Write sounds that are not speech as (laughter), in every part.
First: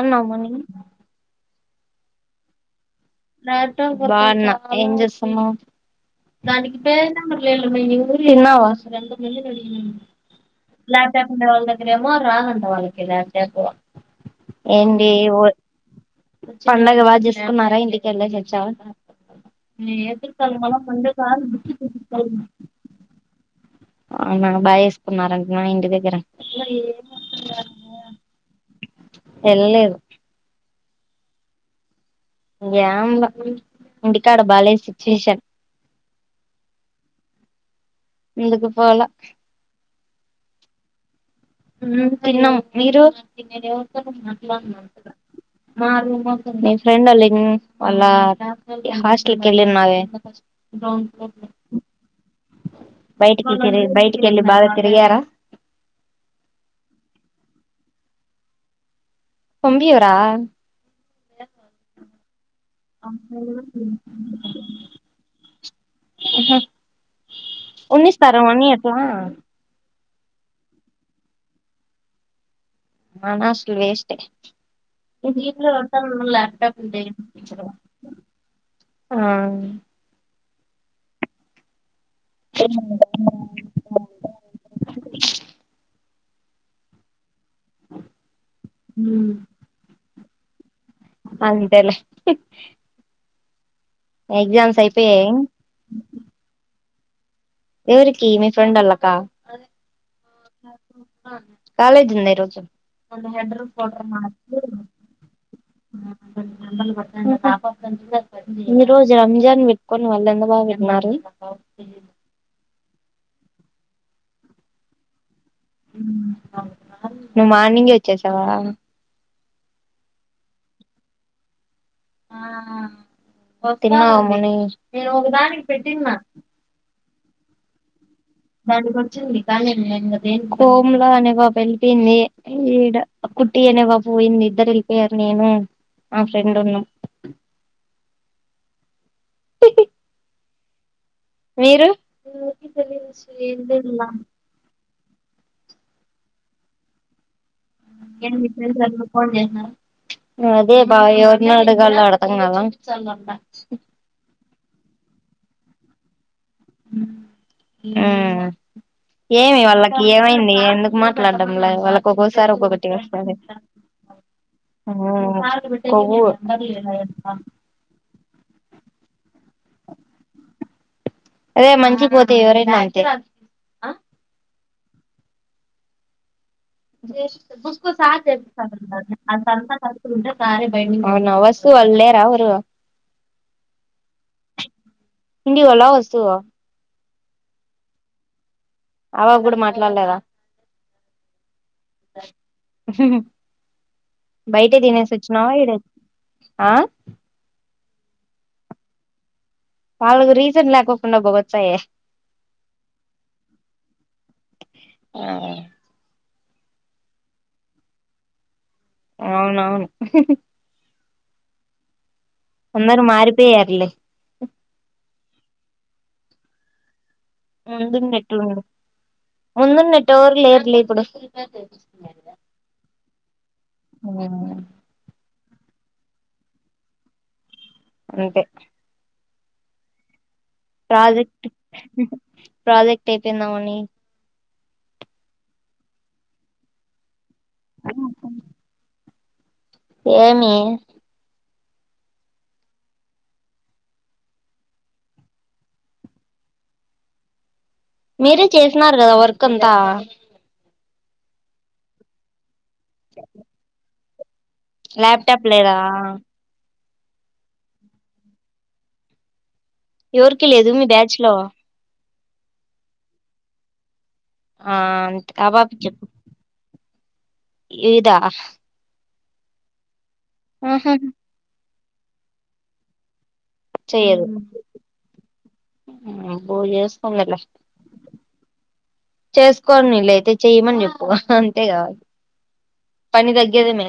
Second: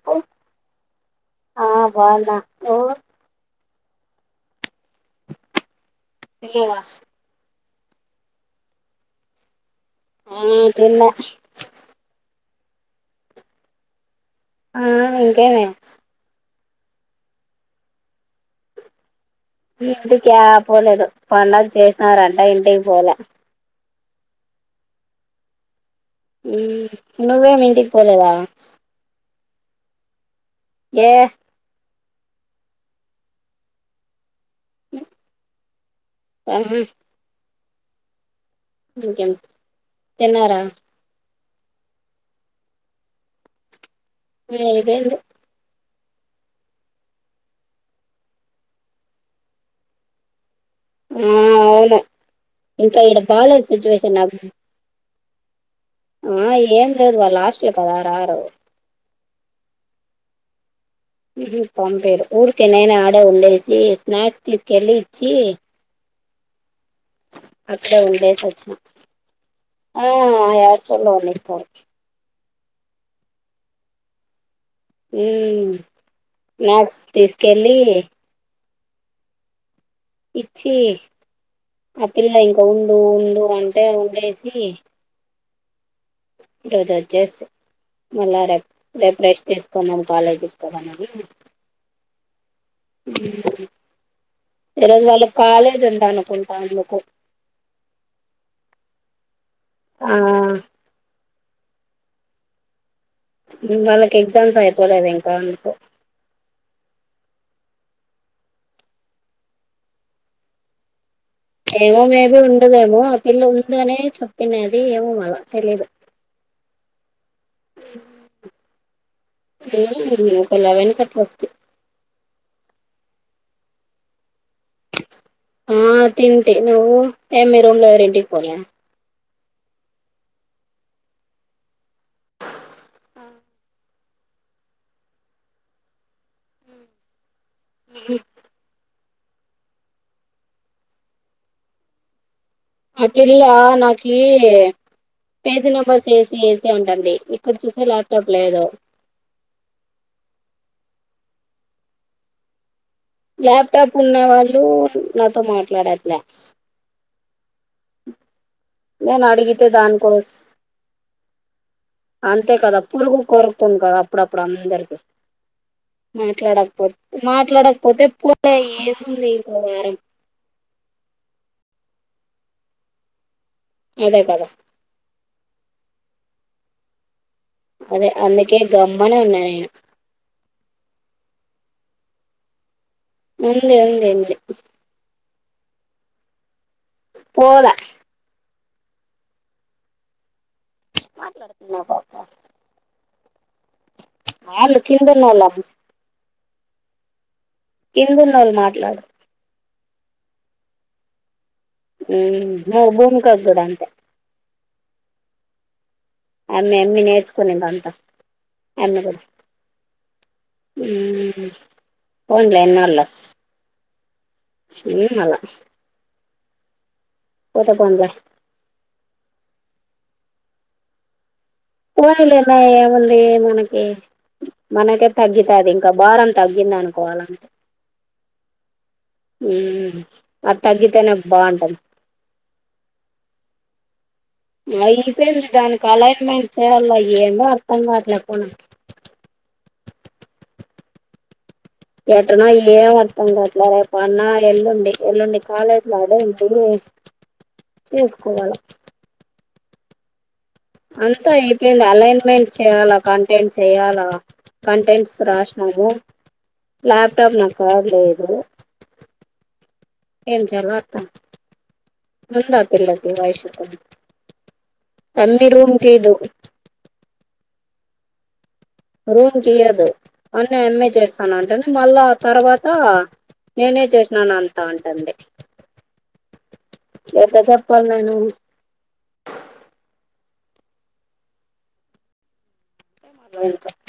అన్నముని ఆ బాన్నా నువ్వు బాన్నా ఏం చేస్తున్నావ్? తిన్నావా తిన్నావా? ఆ తిన్నా లాప్టాప్ ఉండేది వాళ్ల దగ్గరేమో రాదంట వాళ్ళకి లాప్టాపు ఆ ఏంది వద్ ఇంకేమి పండగ బాగా చసుకున్నారా, ఇంటికెల్లేసచ్చావా? ఈ ఇంటికా పోలేదు, పండగ చేసినారంట ఇంటికి పోల. అవును మేడం బా వేసుకున్నారంటన ఇంటి దగ్ ఉమ్ నువ్వేం ఇంటికి పోలేదా? ఎల్రలేదు ఏ ఏంల ఇంటికాడ బాలేద్ సిచ్యువేషన్ అవి ఎందుకు పోలా ఇంకేం తిన్నారా? ఉమ్ తిన్నం, మీరు? ఆ, అయిపోయింది నీ ఫ్రెండ్ లిం వాళ్లా హాస్టెల్కి కెల్లినావే ఆ అవును ఇంకా ఈడ బయటికి బాలేదు కెరీర్ బయటికి వెళ్ళి బాగా తిరిగి కార ఉమ్ ఏం లేదు వాళ్ళ హాస్టల్ కదా రారు. పంపీవరా మ్మ్ హు పంపీరు ఊరికే నేనే ఆడే ఉండేసి స్నాక్స్ తీసుకెళ్ళి ఇచ్చి ఉ హ్మ్ అక్కడే ఉన్నిస్తారా ఉండేసి అవన్నీ వచ్చిన అట్లా ఆ యాస్టల్లో ఉన్నిస్తారు మనా ఆస్టలు వేస్టే ఉమ్ (unintelligible) ల్యాప్టాప్ స్నాక్స్ ఉంటే తీసుకెళ్ళి (unintelligible) ఆ ఇచ్చి ఆ పిల్ల ఇంక ఉండు ఉండు అంటే ఉండేసి ఈరోజు వచ్చేసి మళ్ళా రేప్ రేపు రెస్ట్ తీసుకుందం కాలేజు అంతేలే ఎగ్జామ్స్ ఈ రోజు అయిపోయాయి వాళ్ళక్ కాలేజ్ ఉంది అనుకుంటా అందుకు ఎవరికి మీ ఫ్రెండ్ ఆళ్ళ కా ఆ కాలేజ్ ఉందా ఈ రోజు వాళ్ళకి ఎగ్జామ్స్ అయిపోలేదు ఇంకా అందుకు (unintelligible) (unintelligible) ఈ రోజు రంజాన్ పెట్టుకొని వాళ్ళు (unintelligible) ఏమో మేబీ ఉండదేమో ఆ పిల్ల ఉందని చెప్పినది ఏమో మళ్ళా నువ్వు మార్నింగే వచ్చేసావా (unintelligible) నా వెనక ట్రస్టు నేను ఒక దానికి ఆ పెట్టిన్నా తింటి నువ్వు ఏం మీ రూమ్ లో ఎవరేంటి (unintelligible) కోమల అనే పాప వెళ్ళిపోయింది ఈడ కుట్టి అనే బోయింది ఇద్దరు ఎల్పోయారు నేనే ఆ ఫ్రెండ్ను ఉన్నాం హ్మ్ మీరు ఆ పిల్ల నాకి పేజ్ నెంబర్స్ ఏసి ఏసి అంటన్ది అదే భావ్య మెడ్గాల అర్థంకాల ల్యాప్టాప్ ఉన్న వాళ్ళు నాతో మాట్లాడట్లా ఆ నేను ఏమి అడిగితే వాళ్ళకి దానికోస్ ఏమైంది ఎందుకు మాట్లాడడం వాళ్ళకి అంతే ఒక్కోసారి కదా ఒక్కొక్కటి పురుగు వస్తాది కొరుకుతుంది అప్పుడప్పుడు అందరికి కొవ్వు మాట్లాడకపోతే మాట్లాడకపోతే పోనియి (unintelligible) అదే మంచిదైతే ఎవరైనా అంతే అదే కదా అదే అందుకే గమ్మనే ఉన్నా నేను (unintelligible) నా వస్తు అడ్ లేరా ఎవరు (unintelligible) ఉండి ఎలా వస్తావో లోడ అవ్వా కూడా మాట్లాడలేదా మాట్లాడ్తంది బయటే వాళ్ళు కిందున్నోళ్ళు తినేసోచినవా ఈడే ఆ కిందున్నోళ్ళు మాట్లాడర్ వాళ్లకు రీసెన్ లేకోకుండా బోపోతుంది హ్మ్ ఈ భూమికి కూడ అంట ఆ అమ్మి అమ్మి నేర్చుకునిదంతా అవునవును ఉమ్ పోన్లే ఎన్న ఉళ్ళ అందరూ మారిపోయారులే మలా పోతే పోన్లే ముందున్నట్టుడు ముందున్నట్టు ఎవరు లేరు లే ఇప్పుడు పోయిలేన్నాముంది మనకి తగ్గి అది ఇంకా భారం తగ్గింది అనుకోవాలంటే అంతే ఉ ప్రాజెక్ట్ ప్రాజెక్ట్ అయిపోయిందాముని అయిపోయింది దానికి అలైన్మెంట్ చేయాలి ఏం అదే అర్థం కావట్లే పోనీ కి ఏమి ఎటనో ఏం అర్థం కావట్లే రేపు అన్న ఎల్లుండి, ఎల్లుండి కాలేజ్ లో ఆడేది మీరే చేసిన కదా వర్క్ అంతా అంతా అయిపోయింది అలైన్మెంట్ చెయ్యాలా కంటైంట్ చెయ్యాలా. కంటెంట్స్ ల్యాప్టాప్ లేదా రాసినాము ల్యాప్టాప్ నాకాడ లేదు ఎవరికి లేదు మీ బ్యాచ్ లో ముంద ఆ పిల్లకి వైషుకి ఆ అంతే. ఆ పాప కి చెప్పు ఇదా రూమ్ తీయదు అన్ని ఆమె ఆహా చేస్తాను అంటంది మళ్ళా తర్వాత నేనే చెయ్యదు చేసినాను అంతా అంటంది బో చేసుకుందిలే ఏట్లా చెప్పాలి నేను చేసుకోని వీళ్ళయితే చెయ్యమని చెప్పు. అంతే కావాలి పని ఇంత తగ్గేదే మ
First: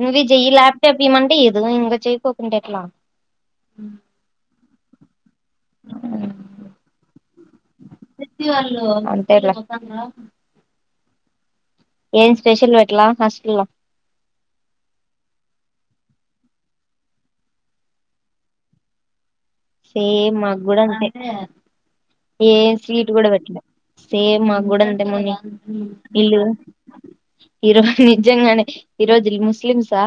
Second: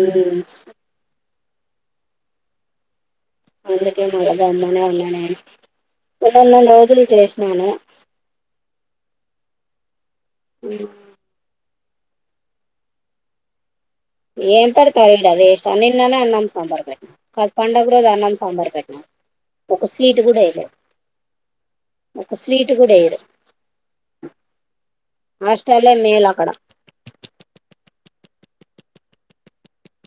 నువ్వు ఇది చెయ్యి ల్యాప్టాప్ ఇమంటే ఇతరులు. ఇంకా చేయకోకుండా ఎట్లా అందుకే మరి అన్ననే ఉన్నన్ని రోజులు చేసి ప్రతి వాళ్ళు అంతే లే ఇ ఏం స్పెషల్ అట్లా హాస్టల్ లో ఏం పెడతారు ఇడా వేస్ట్ అన్ని నిన్ననే అన్నం సాంబారు పెట్టినారు. కాదు పండుగ రోజు అన్నం సాంబార్ పెట్టినారు సేమ్ మాకు కూడా అంతే ఏం స్వీట్ కూడా పెట్టలే. సేమ్ మాకు కూడా అంటే ముని హాస్టలే మేలు ఇల్లు అక్కడ నిజంగా నే ఈరోజు ఇల్ ముస్లిమ్సా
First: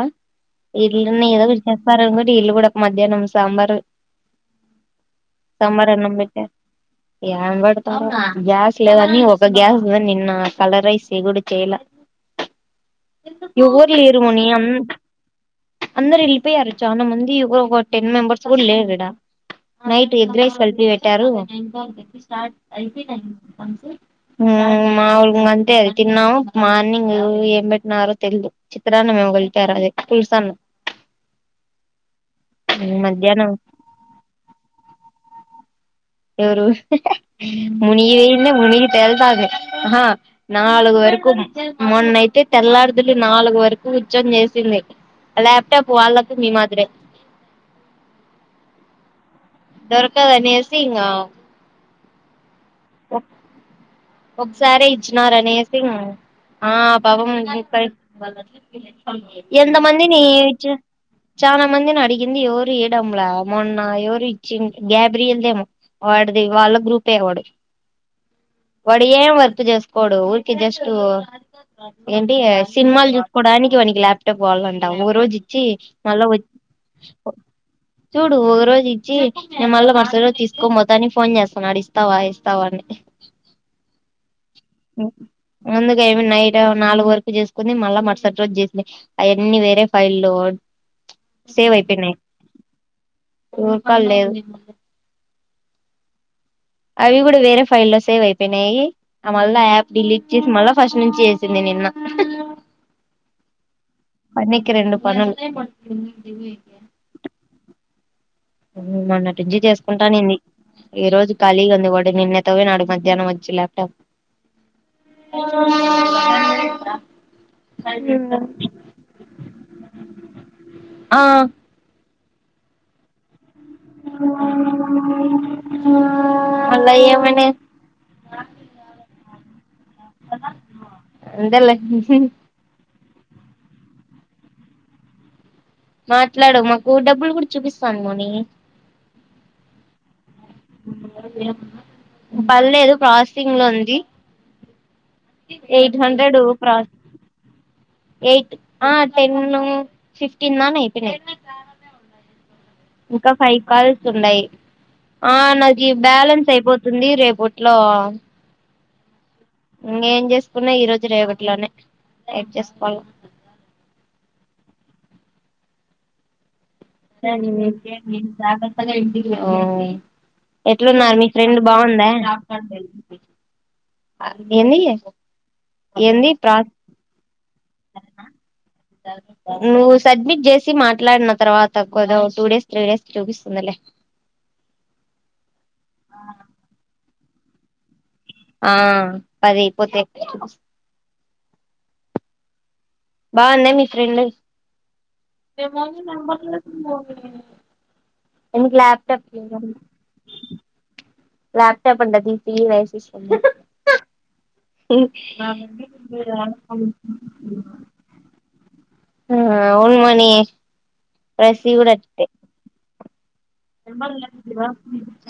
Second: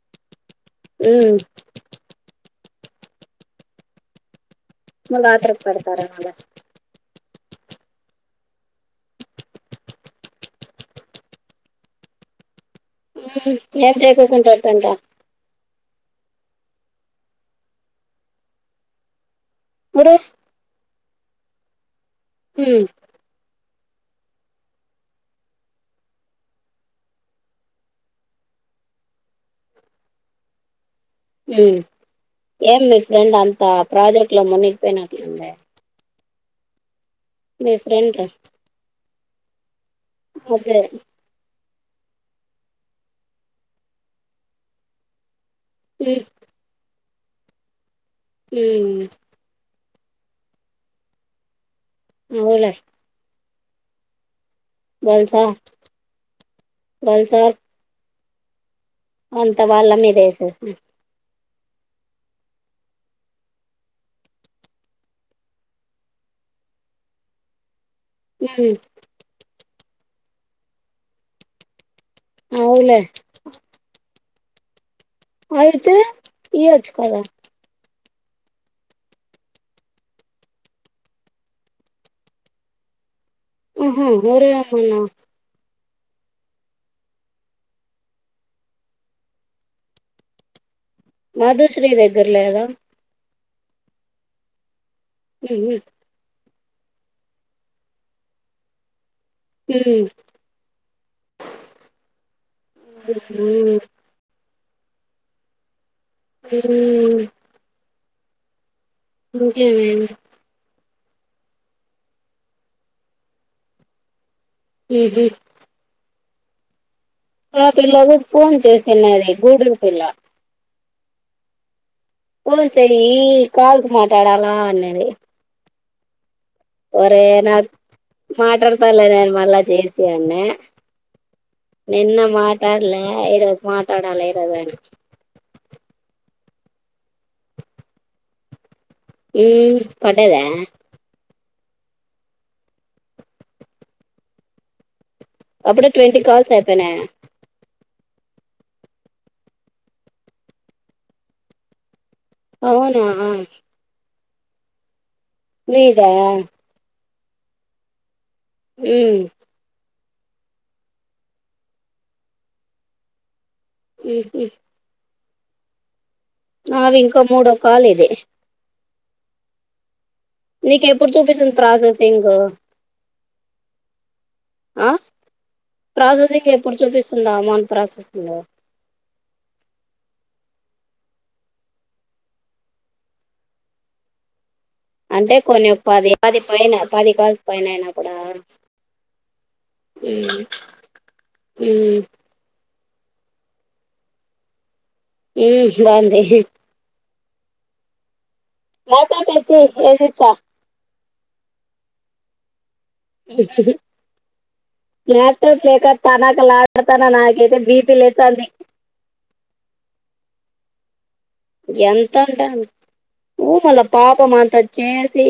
ఇళ్ళుని ఉమ్ ఏదో ఒకటి చేస్తారు అనుకుంటే ఇళ్ళు కూడా మధ్యాహ్నం సాంబార్ మళ్ళ రాత్రికి సాంబారు పెడతారు అన్నం మళ్ళ పెట్టారు. ఏం పెడతారో గ్యాస్ లేదని ఒక గ్యాస్ నిన్న కలర్ రైస్ డ చేయలే ఉమ్ ఎవరూ ఏం లేరు ముని చేయకోకుంటా అంత ఎట్టంట అందరు ఎళ్లిపోయారు. చానా మంది ఎవ ఒక టెన్ మెంబర్స్ కూడా లేరు ఇడ నైట్ ఎగ్ రైస్ కలిపి పెట్టారు. స్టార్ట్ హ్మ్. అయిపోయినాయి కూడా. మాములు అంతే అది తిన్నాము మార్నింగ్ ఏం పెట్టినారో తెలిదు చిత్ర అన్నం ఏమో కలిపారు అదే పులుసువన్నం అన్నం. ఏం మీ ఫ్రెండ్ మధ్యాహ్నం అంతా ప్రాజెక్ట్ లో మునిగిపోయినట్లుందే ఎవరు మీ మునిగి ఫ్రెండ్ ఇన్నె మునిగితేళ్తాది. ఆ అదే. నాలుగు వరకు మొన్నయితే తెల్లార్దులు నాలుగు వరకు ఉద్యం చేసింది ల్యాప్టాప్ హ్మ్. వాళ్లకు మీ మాదిరే ఉ దొరకదు అనేసి ఆవులే ఓ ఒకసారే బల్సా ఇచ్చినారనేసి ఆ భవం బల్సార్ (unintelligible) ఇవ్వాలని అంతా వాళ్ళ ఎంతమంది నీ మీదేసేసి. చ్చు చానా మందిని అడిగింది ఎవరు ఇవ్వడంలా మొన్న ఎవరు ఇచ్చి గ్యాబ్రీయల్దేమో వాడు ది వాళ్ళ గ్రూపే వాడు హ్మ్. వాడు ఏం వర్క్ చేసుకోడు ఊరికే జస్ట్ ఏంటి అవులే. సినిమాలు చూసుకోవడానికి వానికి ల్యాప్టాప్ కావళ్ళంట ట ఓ రోజ ఇచ్చి అయితే మళ్ళ వ ఇయ్యొచ్చు కదా! చూడు ఒక రోజు ఇచ్చి నే మళ్ళ మరుసటి రోజు తీసుకోన్పోతా ఫోన్ చేస్తున్నాడు ఇస్తావా, ఇస్తావా. ఇస్తావా అని ఉహు ఊరే ఏమన్నా ముందుగా అమ్మి నైట్ నాలుగు వరకు చేసుకుంది మళ్ళా మరుసటి రోజు చేసి అవన్నీ వేరే ఫైల్ల్లో మాధుశ్రీ దగ్గర లేదా ఎవురికాడ లేదు ఉ ఉ అవి కూడా వేరే ఫైల్లో సేవ్ అయిపోయినాయి ఆ మళ్ళా యాప్ హ్మ్. డిలీట్ చేసి మళ్ళా ఫస్ట్ నుంచి చేసింది నిన్న ఉహు పనికి రెండు పనులు హ్మ్మ్ మన్నట్టుంచి చేసుకుంటానేనుంది ఈ రోజు కాలీగా ఉంది వాడు నిన్న ఎత్తకపోయినాడు మధ్యానం వచ్చి ల్యాప్టాప్ ఉహు అవు ఆ పిల్లకు ఫోన్ చేసినది గూడల్ పిల్ల ఆ ఫోన్ చెయ్యి కాల్స్ మాటాడలా అన్నది అ ఒరే నా మాటతాలే నేను మళ్ళా చేసి అన్న అంతేలే లే ఈ రోజు మాటాడాల ఈ రోజైన మాట్లాడు మాకు డబ్బులు కూడా చూపిస్తాంది మౌని ఉమ్ పడ్డాదా పాల్లేదు ప్రాసెసింగ్ లో ఉంది అప్పుడే ఎయిట్ ట్వంటీ హండ్రెడ్ కాల్స్ ప్రాస్ అయిపోయినాయ ఎయిట్ ఆ టెన్ను ఫిఫ్టీన్ దానా అయిపోయినాయ్ అవునా తుండయ్ ఆ నాకు మీదా బ్యాలెన్స్ అయిపోతుంది రేపూట్లో ఉమ్ ఇంకేం చేసుకున్నా ఈ రోజు రేవటిలోనే అయిపోజెస్కుల్లా ఉహు ఇంకో అవ్ మూడో కాల్ ఇది నీకు ఎప్పుడు ఎట్లున్నారు మీ చూపిస్తుంది ఫ్రెండ్ బాగుందా ప్రాసెసింగ్ ఆ ఏంది ఆ ఏంది ప్రాసెసింగ్ ప్రా ఎప్పుడు చూపిస్తుందా అమౌంట్ ప్రాసెసింగ్ నువ్ సడ్మిట్ చేసి మాట్లాడిన తర్వాత కొదో టూ డేస్ త్రీ డేస్ చూపిస్తుందిలే అంటే కొన్ని పది పది పైన పది కాల్స్ పైనయిన ఉడా ఆ పది అయిపోతే ఉమ్ ఉమ్ బాన్దా మీ ఫ్రెండు మ్మ్ బాగుంది (unintelligible) పేచ్చీ ఏసిస్తా లాప్టాప్ అంటా తీపి వేసిస్తుందంటా లాప్టాప్ లేక తనఖలాడతన నాకైతే బీపీ లేచంది ఆ ఉన్ మని రసి గూడా అంతే ఊ మలా పాపమాంతచ్చేసి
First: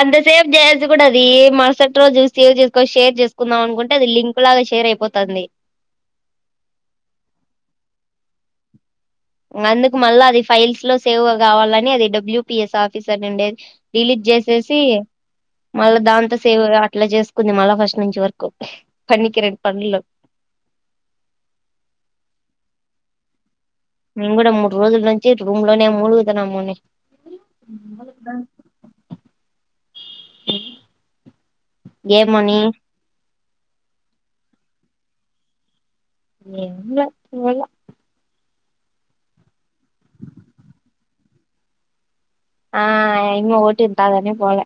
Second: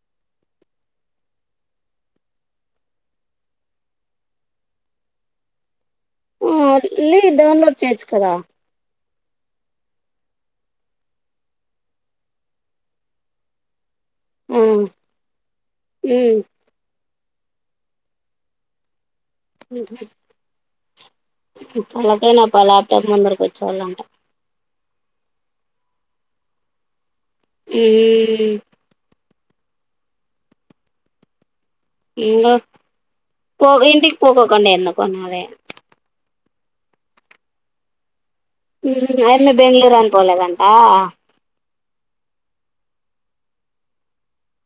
అంత సేప్ జేసి గూడా అది మరుసటి రోజు సేవ్ జేసుకు షేర్ చేసుకుందాం అనుకుంటే అది లింక్ లాగా షేర్ ర అయిపోతుంది ఆ ఇలీ డౌన్లోడ్ చేయొచ్చు కదా ఇంగ అందుకు మళ్ళా అది ఫైల్స్ లో సేవ్ కావాలని అది డబ్ల్యూపిఎస్ ఆఫీసర్ ఉండేది డిలీట్ ఆ, జేసేసి మళ్ళా ఉమ్. దాంతో సేవ్ అట్లా చేస్ కొంచెం అళ్ళ ఫస్ట్ నుంచి వరకు పనికి రెండు పన్లు తలకాయనొప్ప ఆల్యాప్టాప్ ముందర కుచ్చోళ్ళంటే మేము కూడా మూడు రోజుల నుంచి రూమ్ లోనే మూలుగుతున్నా మౌని ఈ ఏమొని పోక ఇంటికి పోకోకుండే ఎందుకొన్నాదే ఏ అయ మి బెంగళూరు అని పోలేదంట ఆ ఆయమ్మి ఊటిత్తాదని పోలే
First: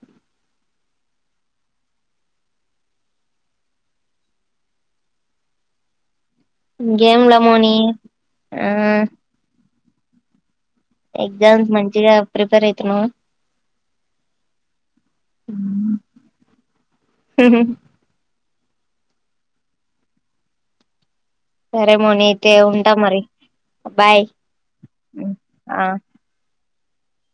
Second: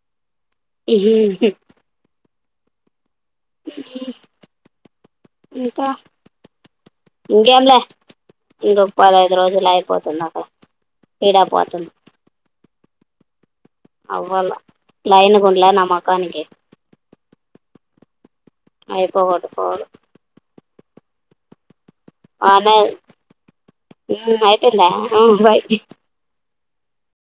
ఇహి ఇంకా గేమ్లమోని ఇంకేంలే ఆ ఇంగోపదైదు రోజులయిపోతుంది అక్కడ ఈడ ఎగ్జామ్స్ పోతుంది మంచిగా ప్రిపేర్ అయితున్నావా అవ్వాల లైన్ గుంలే నామకానికి ఉహూ అయిపోగొట్టుకోవాలి సరే మోని అయితే బానే ఉంటా మరి బాయ్ ఉ ఐపోయిందా బై ఆ